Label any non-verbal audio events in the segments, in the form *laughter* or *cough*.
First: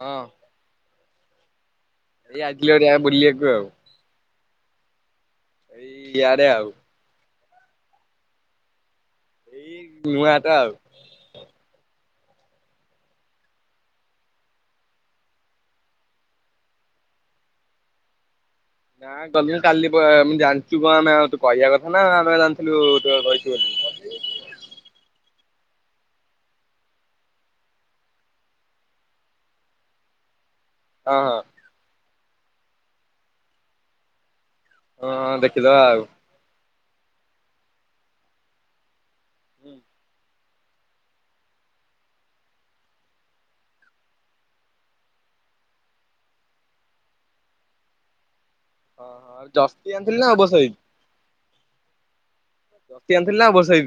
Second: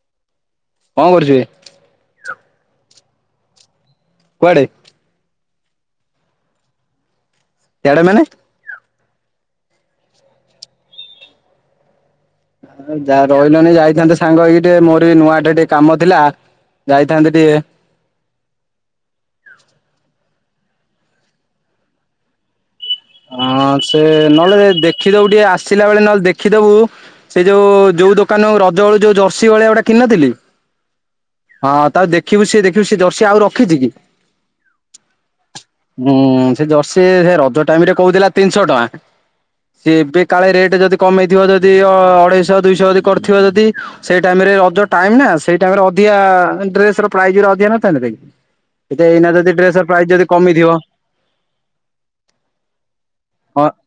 ହଁ। କଣ କରୁଚି? ଭାଇ *unintelligible* ବୁଲିବାକୁ ଆଉ। କୁଆଡ଼େ? ଏଇ ଇଆଡେ ଆଉ। ଇଆଡେ ମାନେ? ଏଇ ନୂଆହାତା ଆଉ। ଯା ରହିଲନି ଯାଇଥାନ୍ତେ ସାଙ୍ଗ ହେଇକି ଟିକେ ମୋର ବି ନୂଆହତା ରେ ଟିକେ କାମ ଥିଲା। ଯାଇଥାନ୍ତେ ଟିକେ। ନାଁ ଗଲିଣି କାଲି ପଳେଇବା ମୁଁ ଜାଣିଚୁ କଣ ଆମେ ଆଉ ତୁ କହିବା କଥା ନା ଆମେ ଜାଣଥିଲୁ ତ କହିଚୁ ବୋଲି। ହଁ ସେ ନହଲେ ଯେ ଦେଖିଦବୁ ଟିକେ ଆସିଲା ବେଳେ ନହଲେ ଦେଖିଦବୁ। ସେଇ ଯୋଉ ଯୋଉ ଦୋକାନରୁ ରଜ ବେଳୁ ଯୋଉ ଜର୍ସି ଭଳିଆ ଗୋଟା କିଣିନଥିଲି। ଅହ। ହଁ ତାକୁ ଦେଖିବୁ ସିଏ ଦେଖିବୁ ସେ ଜର୍ସି ଆଉ ରଖିଛି କି। ହଁ ଦେଖିଦବା ଆଉ ହୁଁ ସେ ଜର୍ସି ସେ ରଜ ଟାଇମରେ କହୁଥିଲା ତିନିଶହ ଟଙ୍କା। ହଁ ସିଏ ଏବେ କାଳେ ରେଟ୍ ଯଦି କମେଇଥିବ ଯଦି ଅ ଅଢେଇଶହ ଦୁଇଶହ ଯଦି କରିଥିବ ଯଦି। ସେଇ ଟାଇମରେ ରଜ ଟାଇମ ନା ସେଇ ଟାଇମ ରେ ଅଧିକା ଡ୍ରେସ ର ପ୍ରାଇଜ ଗୁରା ଅଧିକ ନଥାନ୍ତି କି। ଟିକେ ଏଇନା ହଁ ଯଦି ଡ୍ରେସ୍ ର ଜର୍ସି ପ୍ରାଇଜ୍ ଆଣିଥିଲୁ ନା ଯଦି ଓଭର ସାଇଜ? କମିଥିବ। ଜର୍ସି ଆଣିଥିଲୁ ନା ହଁ ଓଭରସାଇଜ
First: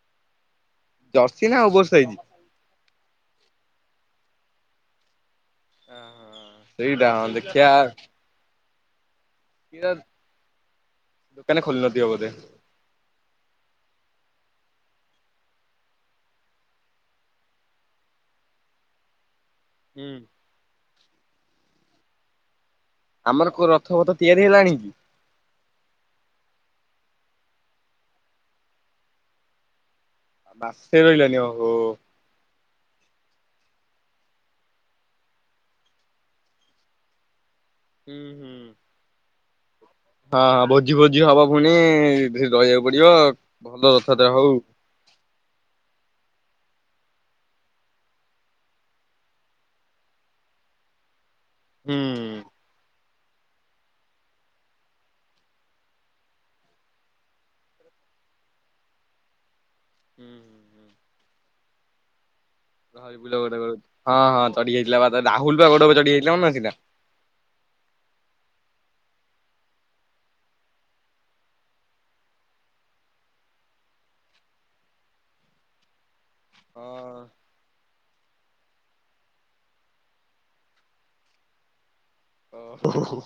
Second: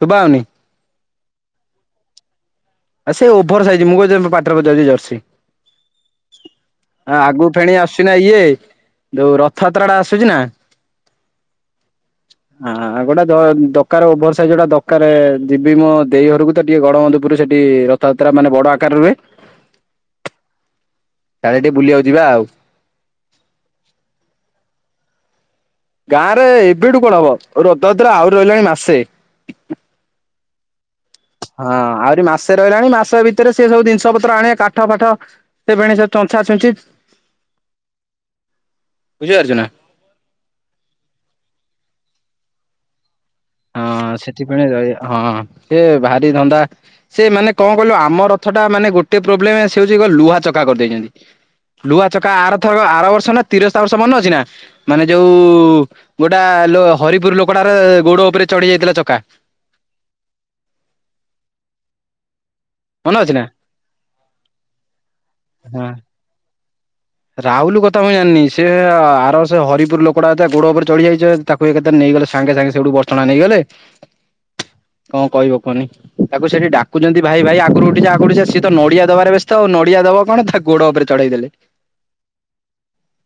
ଶୁଭା ହଉନି ଜର୍ସି ନା ଓଭର ସାଇଜି? ଆ ସେ ଓଭର ସାଇଜି ମୁଁ କହୁଚି ମୋ ପାଟରେ ପସିଯାଉଚି ଜର୍ସି। ସେଇଟା ଆ ହଁ ଆଗକୁ ଦେଖିଆ ଫେଣେ ଆସୁଚିନା ଇଏ ଯୋଉ ର *unintelligible* ଦୋକାନ ଖୋଲି ନଥିବ ବଧେ। ହଁ ଗୋଟା ଦ ଦକାର ଓଭର ସାଇଜ୍ ଗୋଟା ଦକାରେ ଯିବି ମୋ ଦେଇ ଘରୁକୁ ତ ଟିକେ ଗଡବଧୁପୁର ସେ ଠି ରଥଯାତ୍ରା ମାନେ ବଡ ଆକାରରେ ହୁଏ। ହୁଁ। କାଳେ ଟିକେ ବୁଲିିବାକୁ ଯିବା ଆଉ। ଆମର କୋଉ ରଥଫଥ ତିଆରି ହେଲାଣି କି? ଗାଁ ରେ ଏବେଠୁ କଣ ହବ ରଥଯାତ୍ରା ଆହୁରି ରହିଲାଣି ମାସେ। ମାସେ ରହିଲାନି ଓ। ହଁ ଆହୁରି ମା ସେ ରହିଲାଣି ମାସ ଭିତରେ ସେ ସବୁ ଜିନଷ ପତ୍ର ଆଣେ କାଠ ଫାଠ ସେ ଫେଣି ଚଞ୍ଚା ଛୁଞ୍ଚି। *inaudible* ହୁଁ ହୁଁ। ବୁଝିପାରୁଛୁ ନା? ହଁ ହଁ ଭୋଜି ଭୋଜି ହବ ଫୁଣି ରହିବାକୁ ପଡିବ। ଭଲ ହଁ ରଥଯାତ୍ରା ସେଠି ହଉ। ଫୁଣି ରହିବ ହଁ ସେ ଭାରି ଧନ୍ଦା। ସେ ମାନେ କଣ କହିଲୁ ଆମ ରଥଟା ମାନେ ଗୋଟେ ପ୍ରୋବ୍ଲେମ ସେ ହଉଛି ଲୁହା ଚକା କରିଦେଇଚନ୍ତି। ହୁଁ ଲୁହା ଚକା ଆରଥରକ ଆର ବର୍ଷ ନା ତିରସ୍ତା ବର୍ଷ ମନେ ଅଛି ନା? ମାନେ ଯୋଉ ଗୋଟା ଲୋ ହରିପୁରୁ ଲୋକଟାର ଗୋଡ ଉପରେ ଚଢି ଯାଇଥିଲା ଚକା। ହୁଁ ହୁଁ। *unintelligible* ମନେ ଅଛି ନା? ହଁ ହଁ ଚଢିଯାଇଥିଲା ପା ଥରେ ରାହୁଲ ପା ଗୋଡ଼ ଉପରେ ଚଢି ଯାଇଥିଲା ମନେ ଅଛିନା? ରାହୁଲୁ କଥା ମୁଇଁ ଜାଣନି ସେ ଆର ବର୍ଷ ହରିପୁର ଲୋକଟା ତା ଗୋଡ ଉପରେ ଚଢ଼ି ଯାଇଚି ତାକୁ ଏକା ଥରେ ନେଇଗଲେ ସାଙ୍ଗେ ସାଙ୍ଗେ ସେଇଠୁ ବସ ଷ୍ଟାଣ୍ଡ ନେଇଗଲେ କଣ କହିବ କୁହନି। ତାକୁ ସେଠି ହଁ। ଡାକୁଛନ୍ତି ଭାଇ ଭାଇ ଆଗୁରୁ ଉଠିଯା ଆଗୁରୁ ଉଠି ଯା ସେ ତ ନଡିଆ ଦବାରେ ବ୍ୟସ୍ତ ଆଉ ନଡିଆ ଦବ କଣ ତା ଗୋଡ ଉପରେ ଚଢେଇ ଦେଲେ। ଓ ହୋ ହୋ।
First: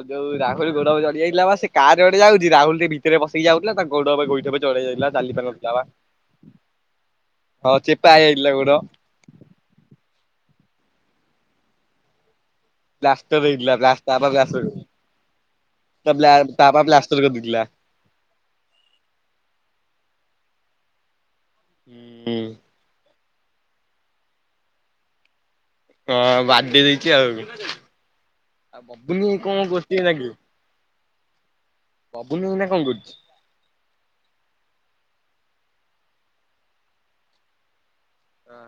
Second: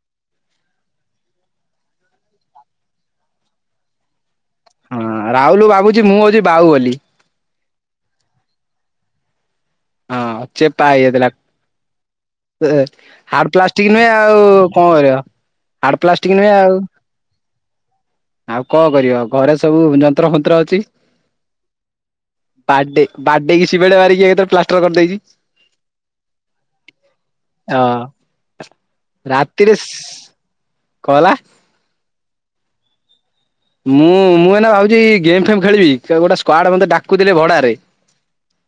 ଆଉ ଯଉ ରାହୁଲ ଗୋଡ ଉପରେ ଚଢି ଯାଇଥିଲା ବା ସେ କାର୍ ଗୋଟେ ଯାଉଛି ରାହୁଲ ସେ ଭିତରେ ବସିକି ଯାଉଥିଲା ତା ଗୋଡ଼ ଉପରେ ଗୋଇଠା ବା ଚଢି ହଁ ଯାଇଥିଲା ଚାଲି ପାରୁନଥିଲା ରାହୁଲୁ ଭାବୁଚି ମୁଁ ହଉଚି ବାଉବଲି। ହଁ ଚେପା ହେଇଯାଇଥିଲା ଗୋଡ। ହଁ ଚେପା ହେଇଯାଇଥିଲା। ପ୍ଲାଷ୍ଟର ହାର୍ଡ ହେଇଥିଲା ତା ପ୍ଲାଷ୍ଟିକ ନୁହେଁ ଆଉ କଣ କରିଅ? ବ୍ଲା ବ୍ଳା ବ୍ଲା ବ୍ଲାଷ୍ଟର କରଦେଇଥିଲା। ଆଉ କଣ କରିବ ଘରେ ସବୁ ଯନ୍ତ୍ର ଫନ୍ତ୍ର ଅଛି। ହୁଁ। ବାଡେ ବାଡେଇକି ସିମେଣ୍ଟ ମାରିକି ଏ ପ୍ଲାଷ୍ଟର କରିଦେଇଚି। ହଁ ବାଡେଇ ଦେଇଚି ଆଉ, ହଁ ଆଉ ବବୁଲୁ କଣ କରୁଚି ନାଇଁକି? କ ହେଲା। ବବୁଲୁ ଏନା କଣ କରୁଚି? ମୁଁ ମୁଁ ଏନା ଭାବୁଚି ଗେମ୍ ଫେମ୍ ଖେଳିବି ଗୋଟେ ସ୍କ୍ଡ ମତେ ଡାକୁଥିଲେ ଭଡାରେ। ହଁ।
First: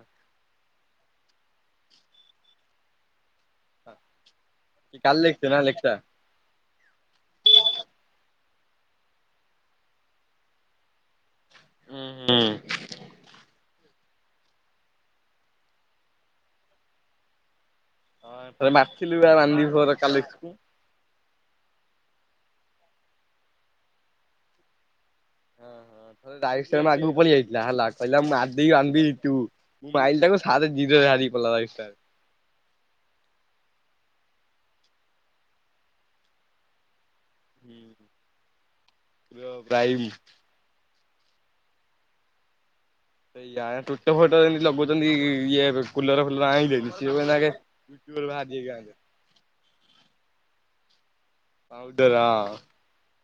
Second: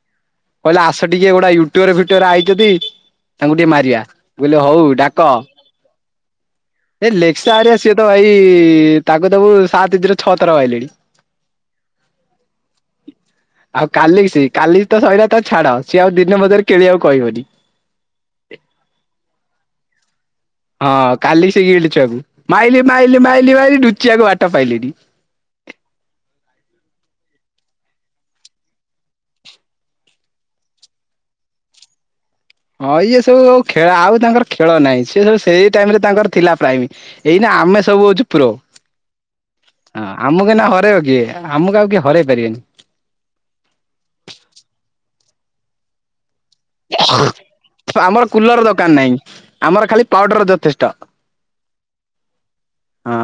କହିଲା ଆସ ଟିକେ ଗୋଟେ ୟୁଟୁବ ଫିୟୁଟବର ଆଇଚନ୍ତି ତାଙ୍କୁ ଟିକେ ମାରିଆ। ମୁଁ କହିଲି ହଉ କାଲି ଡାକ। ଲେଖିଛ ନା ଲେଖିଚ? ଏ ଲେକ୍ସ ହେରିକା ସିଏତ ଭାଇ ତାକୁ ତ ମୁଁ ସାତ ଥୀରେ ଛଅ ଥର ମାଇଲିଣି। ହୁଁ ହୁଁ। ଆଉ କାଲି ସେ କାଲି ତ ସରିଲା ତ ଛାଡ ସି ଆଉ ଦିନ ମଜୁରୀ କିଣିଆକୁ କହିବନି। ହଁ ଥରେ ମାତିଥିଲୁ ଆଉ ରାନ୍ଧି ଫୋର କାଲି ହଁ କାଲି ସେଇ ହେଲା ଛୁଆକୁ ମାଇଲି ମାଇଲି ମାଇଲି ମାଇଲି ଲୁଚିଆକୁ ବାଟ ପାଇଲିନି। ଲାଇଟର ମୁଁ ମାରିକି ପାଳି ଆଇଲୀନା ହେଲା କହିଲା ମାଦି ବାନ୍ଦି ତୁ। ମାଇଲ ଟାକୁ ସାରେ *unintelligible* ହଁ ଇଏ ସବୁ ଆଉ ଖେଳ ଆଉ ତାଙ୍କର ଖେଳ ନାହିଁ ସିଏ ସବୁ ସେଇ ଟାଇମ ରେ ତାଙ୍କର ଥିଲା ପ୍ରାଇମ। ଏଇନା ଆମେ ସବୁ ହଉଛୁ ପ୍ରୋ ପ୍ରାଇମ୍। ହଁ ଆମକୁ ଏନା ହରୋଇବ କିଏ? ଆମକୁ ଆଉ କିଏ ହରେଇ ପାରିବେନି। ଏୟା ତୋଟ ଫୋଟ ଏମିତି ଲଗୁଛନ୍ତି ଇଏ କୁଲର ଫୁଲର ଆଣିଦେ ଆମର କୁଲର ଦରକାର ଯାଇଛନ୍ତି ନାହିଁ ଆମର ଖାଲି ପାଉଡର ଯଥେଷ୍ଟ। ପାଉଡର ହଁ ହଁ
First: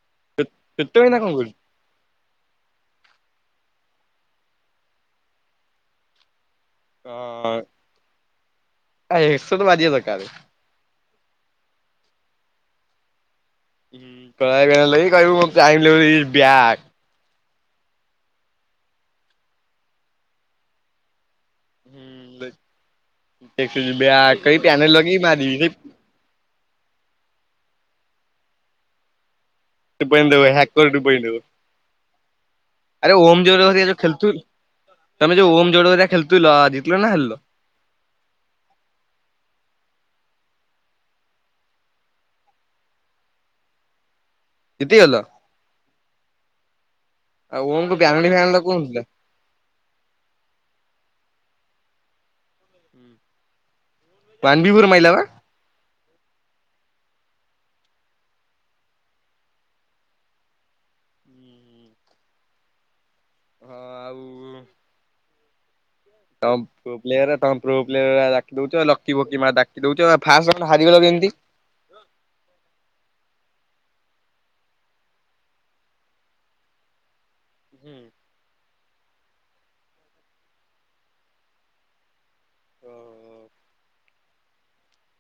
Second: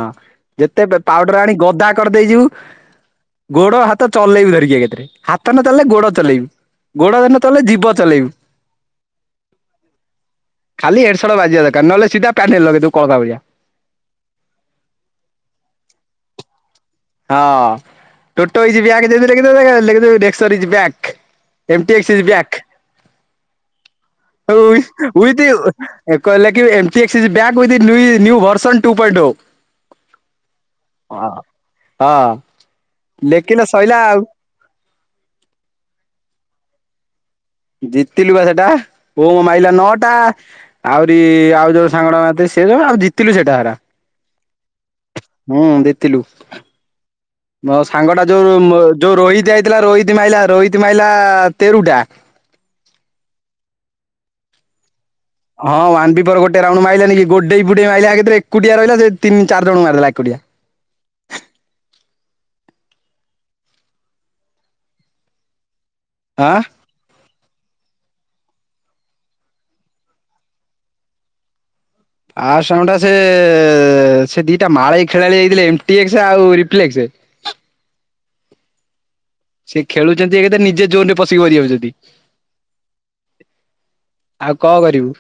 ଯେତେ ଟୋଟୋ ଏଇନା କଣ ପାଉଡର କରୁଚି? ଆଣି ଗଦା କରିଦେଇଯିବୁ ଗୋଡ ହାତ ଚଲେଇବୁ ଧରିକି ଏକାଥରେ ହାତ ନଚଲେଇଲେ ଗୋଡ ଚଲେଇବୁ ଗୋଡ ନ ଚଲେଇଲେ ଜିଭ ଚଲେଇବୁ। ଆ ଏଶ ତ ବାଜିଆ ଦରକାରେ। ଖାଲି ଏଡ୍ଡ ବାଜିବା ଦରକାର ନହଲେ ସିଧା ପନେଲ୍ ଲଗେଇ ଦବୁ କ କା ଭଳିଆ। *unintelligible* ହଁ ଟୋଟୋଇଛି ବ୍ୟାଗ ଯଦି ଲିଦ ଲି ରିକ୍ସ ବ୍ୟାଗ। *unintelligible* ବ୍ୟାକ୍ ହଉ ଉଇଥ୍ ଏକ ହେଲେ କି ଏମ ସି ଏସ ଚିଯି ବ୍ୟାଗ ଉଇଥ୍ ନୂୟି new version two pant two. Two point two ହକର୍ ଟୁ ପଏଣ୍ଟ ଟୁ ହଁ ଆରେ ଓମ୍ ଲେଖିଲେ ହାରିକା ସଇଲା ଯୋଉ ଆଉ ଖେଳୁଥିଲୁ ତମେ ଯୋ ଓମ ଜୋଡରା ଖେଳୁଥିଲ ଆ ଜିତିଲ ନା ହାରିଲ? ଜିତିଲୁ ବା ସେଟା ଓମ୍ ମାରିଲା ନଅଟା ଆହୁରି ଆଉ ଯୋଉ ସାଙ୍ଗ ମାରିଥିଲା ସେ ଜଣେ ଆଉ ଜିତିଲୁ ସେଟା ହେରା। ହୁଁ ଜିତିଲୁ। ମୋ ସାଙ୍ଗ ଟା ଯୋଉ ଯୋଉ ରୋହିତ ହେଇଥିଲା ରୋହିତ ମାଇଲା ରୋହିତ ମାଇଲା ତେରୁଟା। ହୁଁ। ୱାନ ଵି ଫୋର ମାଇଲା ବା। ହଁ ୱାନ ଵି ଫୋର ଗୋଟେ ରାଉଣ୍ଡ ମାରିଲାନି ଗୋଡେଇ ଗୋଡେଇ ମାଇଲା ଏକାଥରେ ଏକୁଟିଆ ରହିଲା ସେ ତିନି ଚାର ଜଣ ମାରିଦେଲା ଏକୁଟିଆ। ହଁ ଆଉ *unintelligible* ଆଁ ପୁଅପିଲାଆରା ତମ ପୁଅ ପିଲା *unintelligible* ଲକି ବକି ମା ଡାକିଦଉଛ ଫାଷ୍ଟ *unintelligible* ଆର୍ ସାଙ୍ଗ ଟା ସେ ସେ ଦିଟା ମାଳାଇ ଖେଳାଳି ହେଇଥିଲେ ଏମଟିଏକ୍ସ ଆଉ ରିଫ୍ଲେକ୍ସ। ହୁଁ। ସେ ଖେଳୁଛନ୍ତି ଏକ ତ ନିଯେ ଜୋନ୍ ରେ ପଶିକି ଗଡ଼ି ଯାଉଛନ୍ତି। ଓ ହୋ। ଆଉ କଣ କରିବୁ।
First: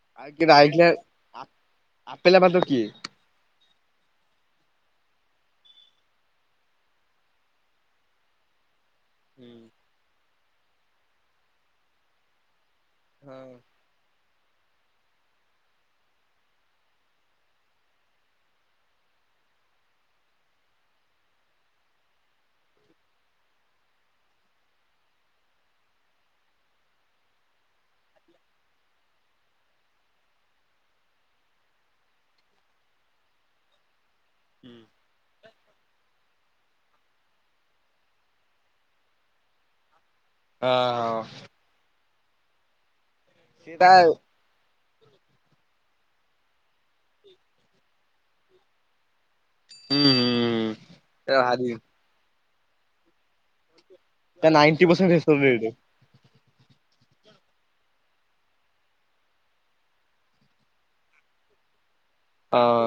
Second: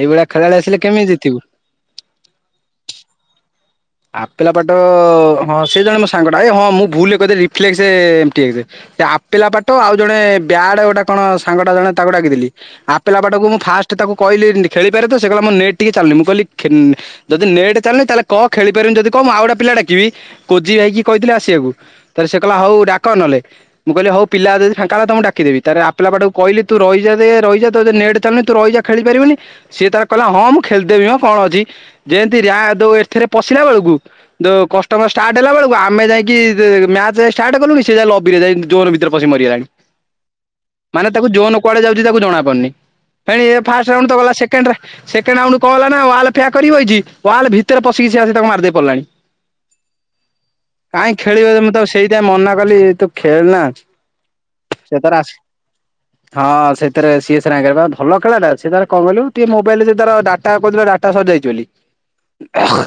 ଏଇଭଳିଆ ଖେଳାଳି ଆସିଲେ କେମିତି ଜିତିବୁ? *unintelligible* ଆପେଲା ପାଟ ହଁ ସେ ଜଣେ ମୋ ସାଙ୍ଗଟା ଏ ହଁ ମୁଁ ଭୁଲରେ କହିଦେଲି ରିଫ୍ଲେକ୍ସେ ଏମ୍ପି ଏ। *unintelligible* ଆପିଲାପାଟ ଆଉ ଜଣେ ବ୍ୟାଡ଼ ଗୋଟେ କଣ ସାଙ୍ଗଟା ଜଣେ ତାକୁ ଡାକିଦେଲି ହଁ ଆପିଲାପାଟକୁ ମୁଁ ଫାଷ *unintelligible* ଖେଳି ପାରିବୁନି ଯଦି କହ ମୁଁ ଆଉ ଗୋଟେ ପିଲା ଡାକିବି କୋଜି ଭାଇକି କହିଥିଲେ ଆସିବାକୁ। ତାରେ ସେ କହିଲା ହଉ ଡାକ ନହଲେ। ମୁଁ କହିଲି ହଉ ପିଲା ଯଦି ଫାଙ୍କା ହେଲା ତମକୁ ଡାକିଦେବି ତାରେ ଆପେଲାପଟକୁ କହିଲି ତୁ ରହିଜା ରହି *unintelligible* ଖେଳି ପାରିବିନି ସିଏ ତାର କହିଲ ହଁ ମୁଁ ଖେଳିଦେବି ମ କଣ ଅଛି ଯେମିତି ରା ଦଉ ଏଥି ରେ ପଶିଲା ବେଳକୁ ଯୋଉ କଷ୍ଟମସ ଷ୍ଟାର୍ଟ ହେଲା ବେଳକୁ ଆମେ ଯାଇକି ମ୍ୟାଚ ଷ୍ଟାର୍ଟ କଲୁଣି ସେ ଯାଇ ଲବିରେ ଜାଇକି ଜୋନ ଭିତରେ ପଶି ମରିଗଲାଣି। ମାନେ ତାକୁ ଯୋନ କୁଆଡ଼େ ଯାଉଛି ତାକୁ ଜଣା ପଡ଼ୁନି କାଇଁ ହଁ ଫାଷ୍ଟ ତା ରାଉଣ୍ଡ ତ ଗଲା ସେ କଣ ହେଲାନାଁ ୱାଲ୍ ପ୍ୟାକ କରିଛି ବଇଚି ୱାଲ୍ ଭିତରେ ପଶିକି ସେ ଅସିକୀ ତାକୁ ମାରି ଦେଇକି ପଳେଇଲାଣି। କାହିଁ ଖେଳିବ ମୁଁ ତାକୁ ସେଇଥିପାଇଁ ମନା କଲି ତୁ ଖେଳେ ନା। ତା ନାଇଣ୍ଟି ପରସେନ୍ଟ *unintelligible* ହଁ ସେଥିରେ ସିଏ ସିନା *unintelligible* ଭଲ ଖେଳଟା ସିଏ ତାର କଣ କହିଲୁ ଟିକେ ମୋବାଇଲରେ ଜଉ ତାର ଡା ଟା କହୁଥିଲେ ଡାଟା ସରିଯାଇଛି ବୋଲି। ହଁ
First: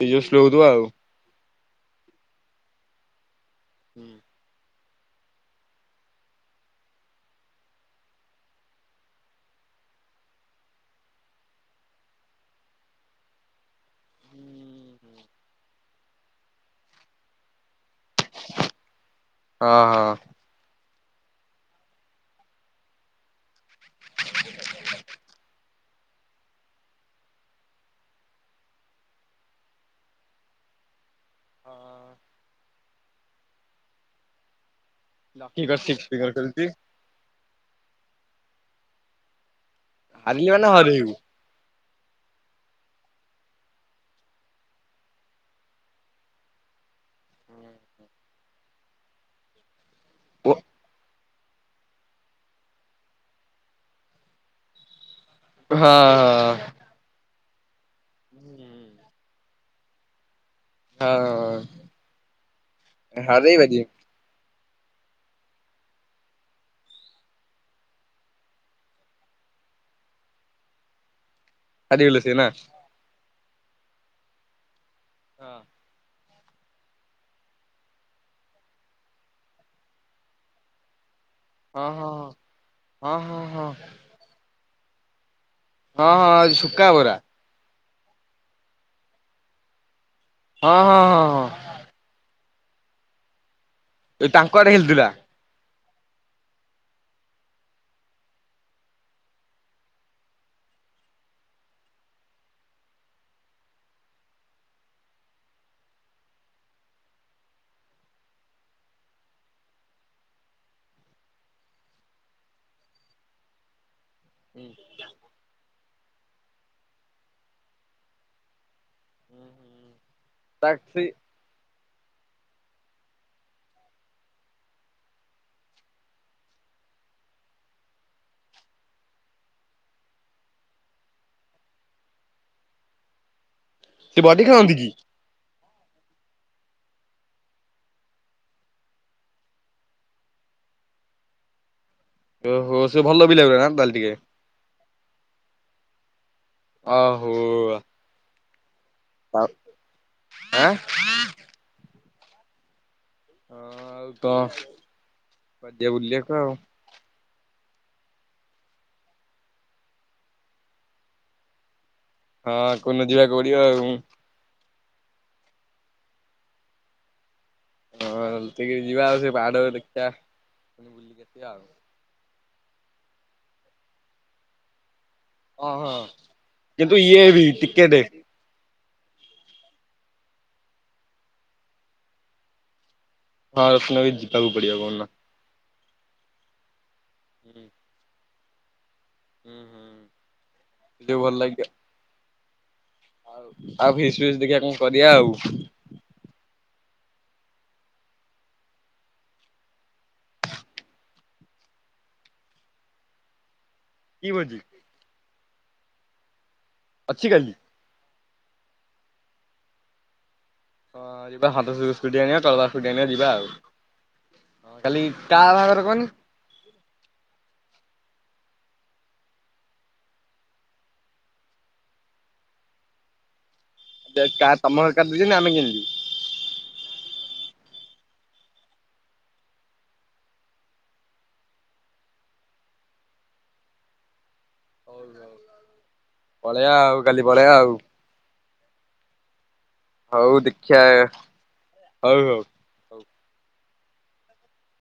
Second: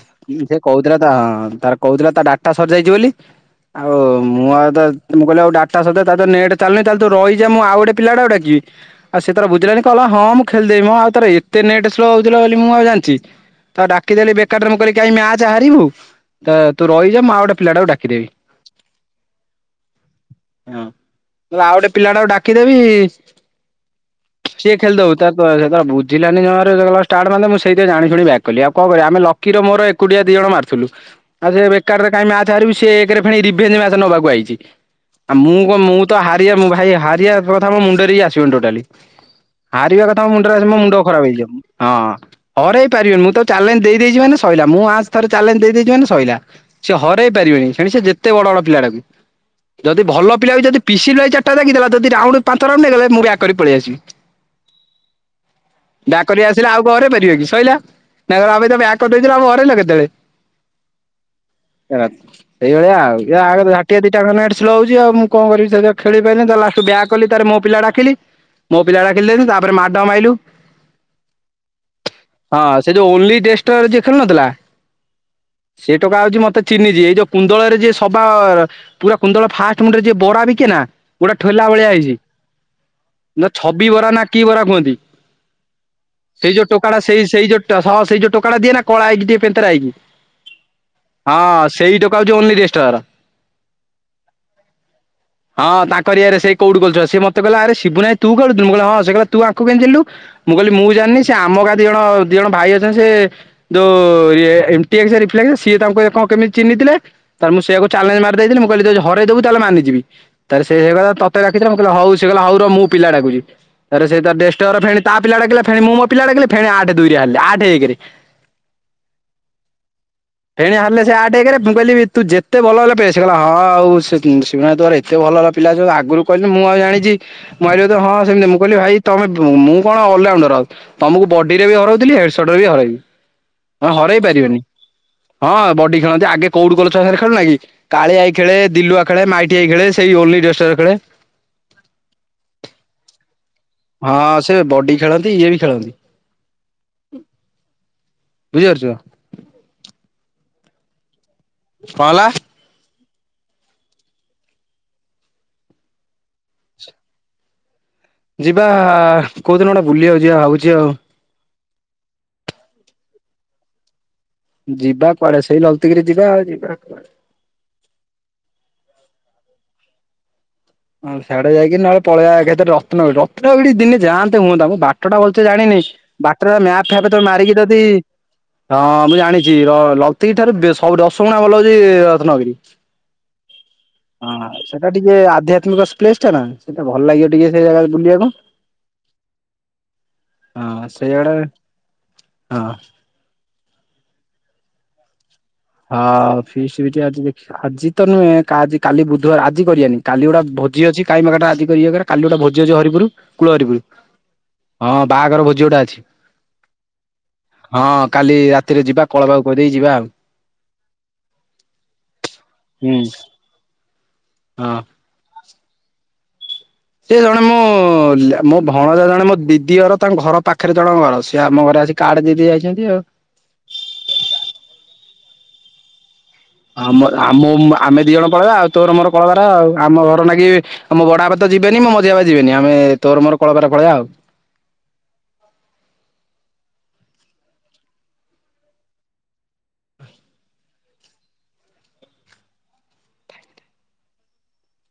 ଏଇ ଯୋଉ ସ୍ଲୋ ହଉଥିବ ଆଉ। ତାର କହୁଥିଲା ତା ଡାଟା ସରିଯାଇଛି ବୋଲି ଆଉ ମୁଁ ଆଉ ତା ମୁଁ କହିଲି ଆଉ ଡାଟା *unintelligible* ତାର ତ ନେଟ୍ ଚାଲୁନି ତାହେଲେ ତୁ ରହି ଯା ମୁଁ ଆଉ ଗୋଟେ ପିଲାଟାକୁ ଡାକିଵି। ଆଉ ସେ ତାର ବୁଝିଲାଣି କହିଲା ହଁ ମୁଁ ଖେଳିଦେବି ମ ଆଉ ତାର ଏତେ ନେଟ ସ୍ଲୋ ହଉଥିଲା ବୋଲି ମୁଁ ଆଉ ଜାଣିଛି। ତାକୁ ଡାକିଦେଲି ବେକାରଟାରେ ମୁଁ କହିଲିକାଇଁ ମ୍ୟାଚ୍ଚ ହାରିବୁ ତୁ ରହିିବ ମୁଁ ଆଉ ଗୋଟେ ପିଲାକୁ ଡକିବି। *inaudible* ହଁ ହଁ। ମୁଁ ଆସିଆଉ ଗୋଟେ ପିଲା ଟାକୁ ଡାକିଦେବି। ସିଏ ଖେଳିଦଉ ତାର ତ ସେଟା ବୁଝିଲାନି *unintelligible* କହଲି ଆଉ କଣ କରିବା ଆମେ ଲକିର ମୋର ଏକୁଟିଆ ଦି ଜଣ ମାରୁଥିଲୁ। ଆଉ ସେ ବେକାର୍ ରେ କାଇଁ ମ୍ୟାଚ ହାରିବୁ ସେ ଏକରେ ଫେଣି ରିଭେଯେ ମ୍ୟାଚ ନବାକୁ ଆଇଛି। ଆଉ ମୁଁ ଲକି କଣ ମୁଁ ସିକ୍ସ ତ ଫିଗର ହାରିବା ଖେଳୁଛି ମୁଁ ଭାଇ ହାରିିବା କଥା ମୋ ମୁଣ୍ଡରେ ହି ଆସିବନି ଟୋଟାଲି। ହାରିବା କଥା ମୋ ହାରିଲି ମୁଣ୍ଡରେ ମାନେ ମୋ ମୁଣ୍ଡ ହରେଇବୁ। ଖରାପ ହେଇଯିବ ହଁ ହରେଇ ପାରିବନି ମୁଁ ତ ଚାଲେଞ୍ଜ ଦେଇଦେଇଛି ମାନେ ସଇଲା ମୁଁ ଆଞ୍ଚ ଥରେ ଚାଲେଞ୍ଜ ଦେଇଦେଇଛି ମାନେ ସଇଲା। ସେ ହରେଇ ପାରିବେନି ସେଣି ସେ ଯେତେ ବଡ଼ବଡ଼ ପିଲାଡାକୁ ଯଦି ଭଲ ଓ ପିଲା ବି ଯଦି ପିଶି *unintelligible* ଡାକିଦେଲା ଯଦି ରାଉଣ୍ଡ ପାଞ୍ଚ ରାଉଣ୍ଡ ହେଇଗଲେ ମୁଁ ବ୍ୟାକ କରିକି ପଳେଇ ଆସିବି। ହଁ ହଁ। ବ୍ୟାକ୍ କରିକି ଆସିଲେ ଆଉ କଣ ହରେଇ ପାରିବେ କି ସଇଲା ନାମ ତ ବ୍ୟାକ କରିଦେଇଥିଲୁ ଆମକୁ ହରେଇଲ କେତେବେଳେ। ହଁ ହଁ ଏଇଭଳିଆ ଆଉ *unintelligible* *unintelligible* ହରେଇବାକି ମୋ ପିଲା ଡାକିଲି ଯେମିତୀ ତାପରେ ମାଡ ମାଇଲୁ। ହାରିଗଲେ ସେ ନା? ହଁ ସେ ଯୋଉ ଓଁଲି ଡେଷ୍ଟର ଯିଏ ଖେଳୁନଥିଲା ସେ ଟୋକା ଆଉଛି ମତେ ଚିହ୍ନିଚି ଏଇ ଯୋଉ କୁନ୍ଦଳରେ ଯିଏ ସବା ପୁରା କୁନ୍ଦଳ ଫାଷ୍ଟ ମୁଣ୍ଡରେ ଯିଏ ବରା ବିିକେ ନା। ଗୋଟେ ଠୋଲା ଭଳିଆ ହଁ ହଁ ହେଇଛି ହଁ ହଁ ନା ହଁ ଛବି ବରା ନା କି ବରା କୁହନ୍ତି। ହଁ ହଁ ସେଇ ଯୋଉ ସୁକା ଟୋକା ଟା ବରା ସେଇ ସେଇ ଯୋଉ ସହ ସେଇ ଯୋଉ ଟୋକାଟା ଦିଏ ନା କଳା ହେଇକି ଦିଏ ପେନ୍ଥେରା ହେଇକି। ହଁ ହଁ ହଁ ହଁ। ସେଇ ଟୋକା ହଉଛି ଓନିଜେଷ୍ଟାର। ଏ ତାଙ୍କ ଆଆଡେ ହେଲଥିଲା। ହଁ ତାଙ୍କରିୟଆରେ ସେ କୋଠୁ ସେ ମତେ କହିଲା ଆରେ ଶିବୁନା ଭାଇ ତୁ ଖେଳୁଥିଲୁ, ମୁଁ କହିଲି ହଁ ସେ କହିଲ ତୁ ଆଙ୍କୁ କେମିତି ଚିହ୍ନିଲୁ? ମୁଁ କହିଲି ମୁଁ ଜାଣିନି ସେ ଆମ ଗାଦି ଜଣ ଦି ଜଣ ଭାଇ ଅଛନ୍ତି ସେ ଯୋଉ ଇଏ ଏ ମ୍ ଟିଆଇ ସିଏ ଏ ରିପ୍ଲାଇ ଦେ ସିଏ ତାଙ୍କୁ କଣ କେମିତି ଚିହନିଥିଲେ। ତା ମୁଁ ସେୟକୁ ଚାଲେ୍ଜ ମାରି ଦେଇଥିଲି ମୁଁ କହିଲି ଯଦି ହରେଇଦଵୁ ତାହେଲେ ମାନିିଯିବି। ତାରେ ସେହେଇଗଲା ତତେ ଡାକିଥିଲା ମୁଁ କହିଲି ହଉ ସେ କହିଲା ହଉ ରହ ମୁଁ ପିଲା ଡାକୁଛି। ତାରେ ସେଇ ତ ଡେଷ୍ଟର ଫେଣି ତା ପିଲା ଡାକିଲା ଫେଣି ମୁଁ ମୋ ପିଲା ଡାକିଲାି ଫେଣି ଆଠ ଦୁଇରେ ହାରିଲେ ଆଠେ ଏକେରେ। ହୁଁ ହୁଁ ଫେଣି ହାଲେ ସେ ଆଠେ ଏକରେ ମୁଁ କହିଲି ତୁ ଯେତେ ଏତେ ଭଲ ହେଲା ପେସେ ସେ କହିଲା ଆଉ ସେ ସୀମାୟତ ମାନେ ଏତେ ଭଲ ପିଲା ଅଛନ୍ତି ଆଗରୁ କହିଲୁନି ମୁଁ ଆଉ ଜାଣିଛି। ମୁଁ ଆଇଲେ ତ ହଁ ସେମିତି ମୁଁ କହିଲି ଭାଇ ତମେ ମୁଁ କଣ ଅଲଆଉଣ୍ଡର ଆଉ। ତମକୁ ବଡି ରେ ବି ହରଉଥିଲି ହେଡସଡ ରେ ବି ହରେଇବି ହଁ ସେ ହରେଇ ବଡି ପାରିବେନି। ଖେଳନ୍ତି କି ହଁ ବଡି ଖେଳନ୍ତି ଆଗେ କୋଉଠୁ ଗଲେଛ ସ ଖେଳୁନା କି? କାଳିଆଇ ଖେଳେ ଦିଲୁଆ ଖେଳେ ମାଇଟି ଆଇ ଖେଳେ ସେଇ ଓଲିଡେଷ୍ଟର ଖେଳେ। ଓହୋ ସେ ଭଲ ବି ଲାଗୁ ନା। ତାହେଲେ ଟିକେ ହଁ ସେ ବଡି ଖେଳନ୍ତି ଇଏ ବି ଖେଳନ୍ତି। ଅହୋ। ବୁଝିପାରୁଛ? ଆ ପ୍ ଆଁ କଣ ହେଲା? ହଁ ଆଉ ତ ବାଦିଆ ବୁଲିବାକୁ ଆଉ। ଯିବା କୋଉଦିନ ଗୋଟେ ବୁଲିିବାଉ ଯିବା ଭାବୁଛି ଆଉ। ହଁ କନ ଯିବାକୁ ପଡିବ ଆଉ। ଯିବା କୁଆଡେ ସେଇ ଲଲିତଗିରି ଯିବା ଆଉ ଯିବା କୁଆଡେ। ହଁ ଟିକେ ଯିବା ଆଉ ସେ ପାହାଡ ଦେଖିବା। ଆଉ ବୁଲିକି ଆସିବା ସେଆଡେ ଯାଇକି ନହେଲେ ପଳେଇବାଆଗେତରେ ରତ୍ନବୀ ରତ୍ନବିଡି ଦିନେ ଯାଆନ୍ତେ ହୁଅତା ମ ବାଟଟା ଭଲ ତେ ହଁ ଜାଣିନି ହଁ। ବାଟରେ ମ୍ୟାପ୍ କିନ୍ତୁ ଫ୍ୟାପ ତ ଇଏ ବି ମାରିକି ଦଦି ଟିକେଟେ ହଁ ମୁଁ ଜାଣିଛି ଲ ଲତିକି ଠାରେ ଦେ ସବୁ ଦଶଗୁଣା ଭଲ ହଉଛି ରତ୍ନଗିରି। ହଁ ରତ୍ନଗିରି ହଁ ଯିବାକୁ ପଡିବ ସେଟା କୋଉଦିନ। ଟିକେ ଆଧ୍ୟା *unintelligible* ପ୍ଲେସ ଟା ନା ସେଇଟା ଭଲ ଲାଗିବ ଟିକେ ହୁଁ ସେ ଜାଗା ବୁଲିବାକୁ। ହୁଁ ହୁଁ ହଁ ଯୋଉ ସେଇଆଡେ ଭଲ ଲାଗିବ ହଁ। ଆଉ ଆଉ ଫିସ୍ ଫିସ୍ ଦେଖିବା କଣ କରିବା ଆଉ। ହଁ ଫିସ୍ ବି ଟିକ ଆଜି ଦେଖି ଆଜି ତ ନୁହେଁ କା ଆଜି କାଲି ବୁଧବାର ଆଜି କରିବାନି କାଲି ଗୋଟା ଭୋଜି ଅଛି କାଇଁବେକାର ଟା ଆଜି କରିବା କ କାଲି ଗୋଟେ ଭୋଜି ଅଛି ହରିପୁର, କୂଳ ହରିପୁରୁ। କି ଭୋଜି? ହଁ ବାହାଘର ଭୋଜି ଗୋଟା ଅଛି। ଅଛିି କାଲି ହଁ କାଲି ରାତିରେ ଯିବା, କଳବାହୁ କହିଦେଇ ଯିବା ଆଉ। ହଁ ଯିବା ସନ୍ତ ସ୍କୁଟି ଆଣିବା ହୁଁ *unintelligible* ଯିବା ହଁ। ଆଉ କାଲି କାବାହାଘର କଇଁନି? ସିଏ ଜଣେମୋ ମୋଭଉଣଜା ଜଣେ ମୋ ଦିଦି ଘର ତାଙ୍କ ଘର ପାଖରେ ଜଣ ଘର ସିଏ ଆମ ଘରେ ଆସିକି କାର୍ଡ ଦେଇ ଦେଇ ଯାଇଚନ୍ତି ଆଉ। ସେକାର୍ଡ ତମର କାଟିଚିନା ଆମେ କେମିତି ଯିମୁ। ଆମ ଆମ ଆମେ ଦିଜଣ ପଳେଇବା ଆଉ ତୋର ମୋର କଳକାରାର ଆଉ ଆମ ଘର ନାଗି ଆମୋ ବାଡ଼ାବାପାତ ଯିବେନି ମୋ ମଝିଆବାପା ଯିବେନି ଆମେ ତୋର ମୋର କଳାକାର ପଳେଆ ଆଉ। ହୋଲ୍ ଯାଉନ ପଳେଇବା ଆଉ କାଲି ପଳେଇବା ଆଉ। ହଉ ଦେଖିଆ ହଉ ହଉ।